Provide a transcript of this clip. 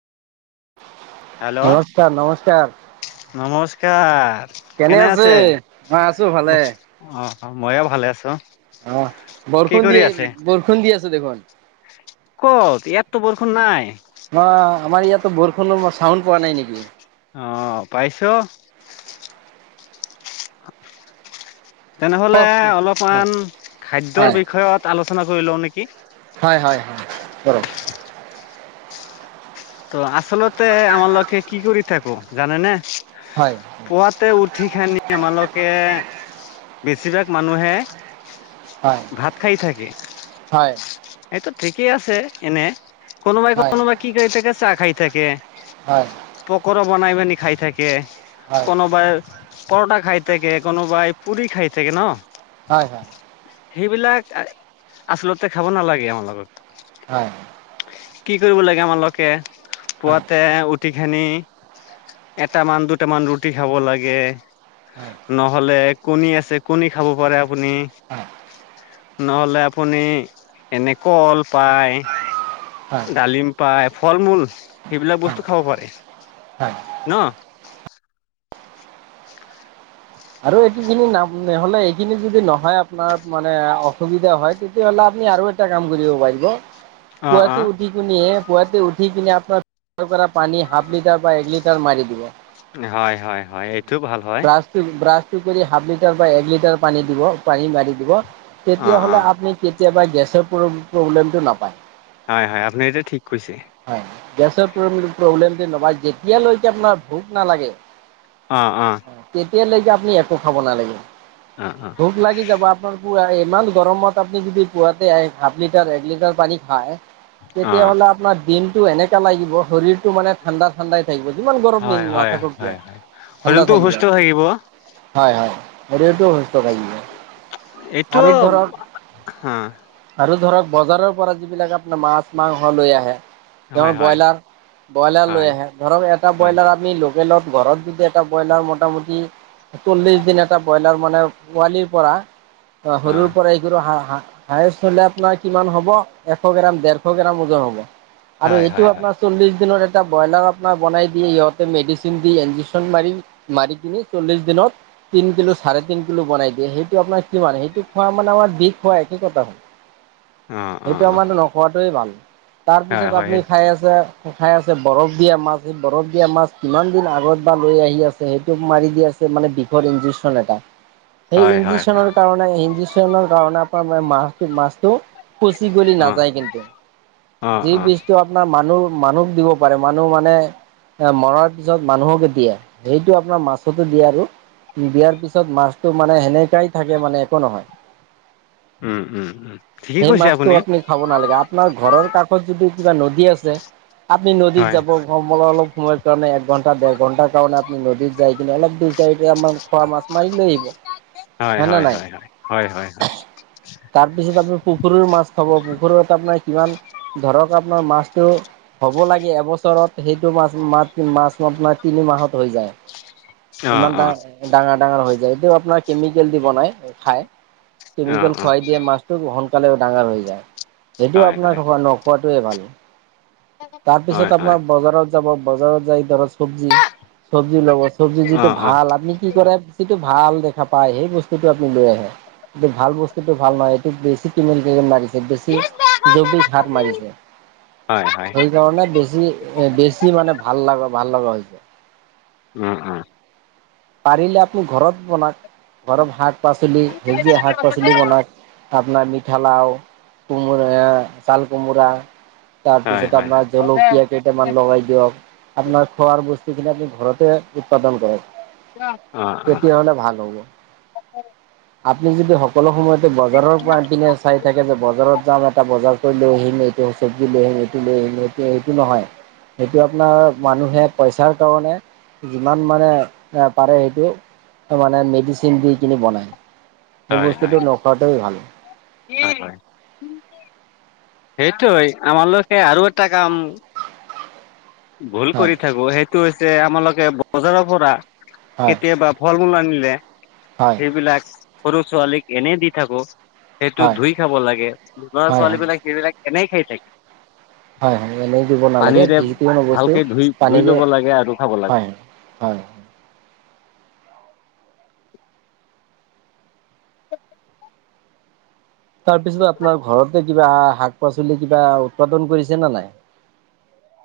Hello নমস্কাৰ নমস্কাৰ নমস্কাৰ। কেনে আছে মই আছো ভালে অ মইও ভালে আছোঁ। অহ বৰষুণ দিয়ে বৰষুণ দি আছে দেখোন। ক'ত ইয়াতটো বৰষুণ নাই। অ আমাৰ ইয়াতটো বৰষুণৰ চাউণ্ড পোৱা নাই নেকি। অ পাইছোঁ। তেনেহ'লে হয় অলপমান খাদ্যৰ হয় বিষয়ত আলোচনা কৰি লওঁ নেকি। হয় হয় কৰোঁ। ত' আচলতে আমা লোকে কি কৰি থাকোঁ জানে নে। হয় পুৱাতে উঠি [unintelligible] আমালোকে। বেছিভাগ মানুহে হয় ভাত খাই থাকে। হয় হয় এইটো ঠিকেই আছে এনে, হয় কোনোবাই-কোনোবাই কি কৰি থাকে, চাহ খাই থাকে। হয় হয় পকৰা বনাই মানি খাই থাকে। হয় কোনোবাই পৰঠা খাই থাকে, কোনোবাই পুৰি খাই থাকে ন'? হয়, হয়। সেইবিলাক আ-আচলতে খাব নালাগে আমাৰ লগত। হয়। কি কৰিব লাগে আমালোকে, পুৱাতে উ টি খানি এটামান-দুটামান ৰুটি খাব লাগে। নহ'লে কণী আছে, কণী খাব পাৰে আপুনি। নহ'লে আপুনি এনে কল পায়, ডালিম পা পাই, ফল-মূল সেইবিলাক বস্তু খাব পাৰে। ন'? আৰু এইটো খিনি নে-নে-নহ'লে এইখিনি যদি নহয় আপোনাৰ মানে, অসুবিধা হয়, তেতিয়া হ'লে আপুনি আৰু এটা কাম কৰিব পাৰিব, অ অ পুৱাতে উঠি কিনিয়ে পুৱাতে উঠি কিনে আপোনাৰ [unintelligible] কৰা পানী হাফ লিটাৰ বা এক লিটাৰ মাৰি দিব। হয়, হয়, হয়, এইটো ভাল হয়। ব্ৰাছটো ব্ৰাছটো কৰি হাফ লিটাৰ বা এক লিটাৰ পানী দিব, পানী মাৰি দিব, অ অ তেতিয়াহ'লে আপনি কি কেতিয়াবা গেছৰ প্ৰব-প্ৰব্লেমটো নাপায়। হয়, হয়, আপুনি এইটো ঠিক কৈছে। হয়, গেছৰ প্ৰব্লে-প্ৰব্লেমটো নাপাই, যেতিয়ালৈকে আপোনাৰ ভোক নালাগে, অ' অ', তেতিয়ালৈকে আপুনি একো খাব নালাগে। অ অ ভোক লাগি যাব আপোনাৰ পুৱা এ ইমান গৰমত আপুনি যদি পুৱাতে এ-হাফ লিটাৰ এক লিটাৰ পানী খায়, অ তেতিয়াহ'লে আপ্‌নাৰ দিনটো এনেকা লাগিব, শৰীৰটো মানে ঠাণ্ডা-ঠাণ্ডা থাকিব। যিমান গৰম হয় দিন হয় নাথাকক হয় কিয়, হয় ঠাণ্ডা শৰীৰটো থাকি সুস্থ যাব। থাকিব হয়, হয়। শৰীৰটো সুস্থ থাকিব। এইটো, আৰু ধৰক হা। আৰু ধৰক বজাৰৰ পৰা যিবিলাক আপনাৰ মাছ-মাংস লৈ আহে, তেওঁৰ হয় হয় ব্ৰইলাৰ, ব্ৰইলাৰ লৈ হয় আহে, ধৰক এটা হয় ব্ৰইলাৰ আমি ল তেলত, ঘৰত যদি এটা ব্ৰইলাৰ মোটামুটি চল্লিছ দিন এটা ব্ৰইলাৰ মানে পোৱালিৰ পৰা, অ সৰুৰ পৰা, এই সৰু হাঁহ-হাঁহ হায়েষ্ট হ'লে আপোনাৰ কিমান হ'ব? এশ গ্ৰাম-দেৰশ গ্ৰাম ওজন হ'ব। আৰু হয় এইটো হয় হয় আপোনাৰ চল্লিশ দিনৰ এ এটা ব্ৰইলাৰ আপোনাৰ বনাই দিয়ে ইহঁতে মেডিচিন দি ইনজেকচন মাৰি, মাৰি কিনি চল্লিশ দিনত, তিন কিলো, চাৰে তিন কিলো বনাই দিয়ে, সেইটো আপোনাৰ কিমান, সেইটো খোৱা মানে আমাৰ বিষ খোৱা একে কথা হ'ল। অ অ সেইটো অ আমাৰ নোখোৱাটোৱে ভাল। হয় তাৰপিছত হয় আপুনি খাই আছে, খাই আছে বৰফ দিয়া মাছ, সেই বৰফ দিয়া মাছ কিমান দিন আগত বা লৈ আহি আছে, সেইটোক মাৰি দি আছে মানে বিষৰ ইঞ্জেকচন এটা। সেই হয় হয় হয় ইনজিচনৰ কাৰণে ইনজেকচনৰ কাৰণে আপোনাৰ মাছটো-মাছটো পচি গলি অ নাযাই কিন্তু, অ যি অ বিচটো আপোনাৰ মানুহ মানুহক দিব পাৰে, মানুহ মানে এ মৰাৰ পিছত মানুহক দিয়ে, সেইটো আপোনাৰ মাছতো দিয়ে আৰু। দিয়াৰ পিছত মাছটো মানে সেনেকাই থাকে মানে একো নহয়। উম উম উম ঠিকেই সেই কৈছে মাছটো আপুনি আপনি খাব নালাগে। আপোনাৰ ঘৰৰ কাক কিবা নদী আছে, আপ্‌নি নদীত হয় যাব, [unintelligible] অলপ সময়ৰ কাৰণে, এক ঘন্টা দেৰ ঘণ্টাৰ কাৰণে, নদীত যাই কিনে অলপ দুই-চাৰিটা মান খোৱা মাছ মাৰি লৈ আহিব। হয় না নাই? হয় হয় হয় হয় [inaudible] তাৰপিছত আপুনি পুখুৰীৰ মাছ খাব, পুখুৰত আপনাৰ কিমান ধৰক আপোনাৰ মাছটো হ'ব লাগে এবছৰত, সেইটো মাছ-মা-মাছ আপোনাৰ তিনি মাহত হৈ যায়। অ ইমান অ ডাঙ-ডাঙাৰ-ডাঙাৰ হৈ যায়। এইটো আপ্‌নাৰ কেমিকেল দি বনায়। খাই, অ কেমিকেল অ খুৱাই দিয়ে মাছটো সোনকালে ও ডাঙাৰ হৈ যায়। সেইটো হয় আপোনাৰ হয় নোখোৱাতোৱে ভাল, হয় তাৰপিছত হয় আপোনাৰ বজাৰত যাব বজাৰত যাই ধৰ চব্জি চব্জি ল'ব চব্জি অ যিটো অ ভাল আপুনি কি কৰে যিটো ভাল দেখাব পাই সেই বস্তুটো আপুনি লৈ আহে, এই ভাল বস্তুটো ভাল নহয় এইটো বেছি‌ কেমিকেল লাগিছে। বেছি জৈৱিক হাত মাৰিছে। হয় হয় সেইকাৰণে বেছি বেছি মানে ভাল লাগা ভাল। [unintelligible] উম, উম। পাৰিলে আপুনি ঘৰত বনাওক। ঘৰত শাক পাচলি সেউজীয়া শাক পাচলি বনাওক। আপোনাৰ মিঠালাও, কোমোৰা, চাল কোমোৰা। হয় তাৰপিছত আপোনাৰ জলকীয়া কেইটামান হয় লগাই দিয়ক, আপোনাৰ খোৱাৰ বস্তু খিনি আপুনি ঘৰতে উৎপাদন কৰক, অ' অ' তেতিয়াহ'লে ভাল হ'ব। আপুনি যদি সকলো সময়তে বজাৰৰ পৰা আন পিনে চাই থাকে যে বজাৰত যাম টা বজাৰ কৰি লৈ আহিম, এইটো চব্জি লৈ আহিম, এইটো লৈ আহিম, এইটো এইটো নহয়। সেইটো আপোনাৰ মানুহে পইচাৰ কাৰণে যিমান মানে এ, পাৰে সেইটো মানে মেডিচিন দি কিনি বনাই। সেই হয় হয় বস্তুটো নোখোৱাটোয়ে ভাল। সেইটোয়ে আমালোকে আৰু এটা কাম ভুল হয় কৰি থাকো সেইটো হৈছে, আমালোকে বজাৰৰ পৰা হয়। কেতিয়াবা ফল-মূল আনিলে হয় সেইবিলাক সৰু ছোৱালীক এনে দি থাকোঁ, সেইটো হয় ধুই খাব লাগে, হয় লৰা হয় ছোৱালীবিলাক সেইবিলাক এনেই খাই থাকে। হয়, হয় এনেই দিব নালাগে, পানীৰে বিলটো যিকোনো বস্তু ভালকে ধুই ধুই পানীৰে, ল'ব লাগে আৰু খাব লাগে হয় হয়। তাৰ পিছত আপোনাৰ ঘৰতে কিবা শাক পাচলি কিবা উৎপাদন কৰিছে নে নাই? [unintelligible]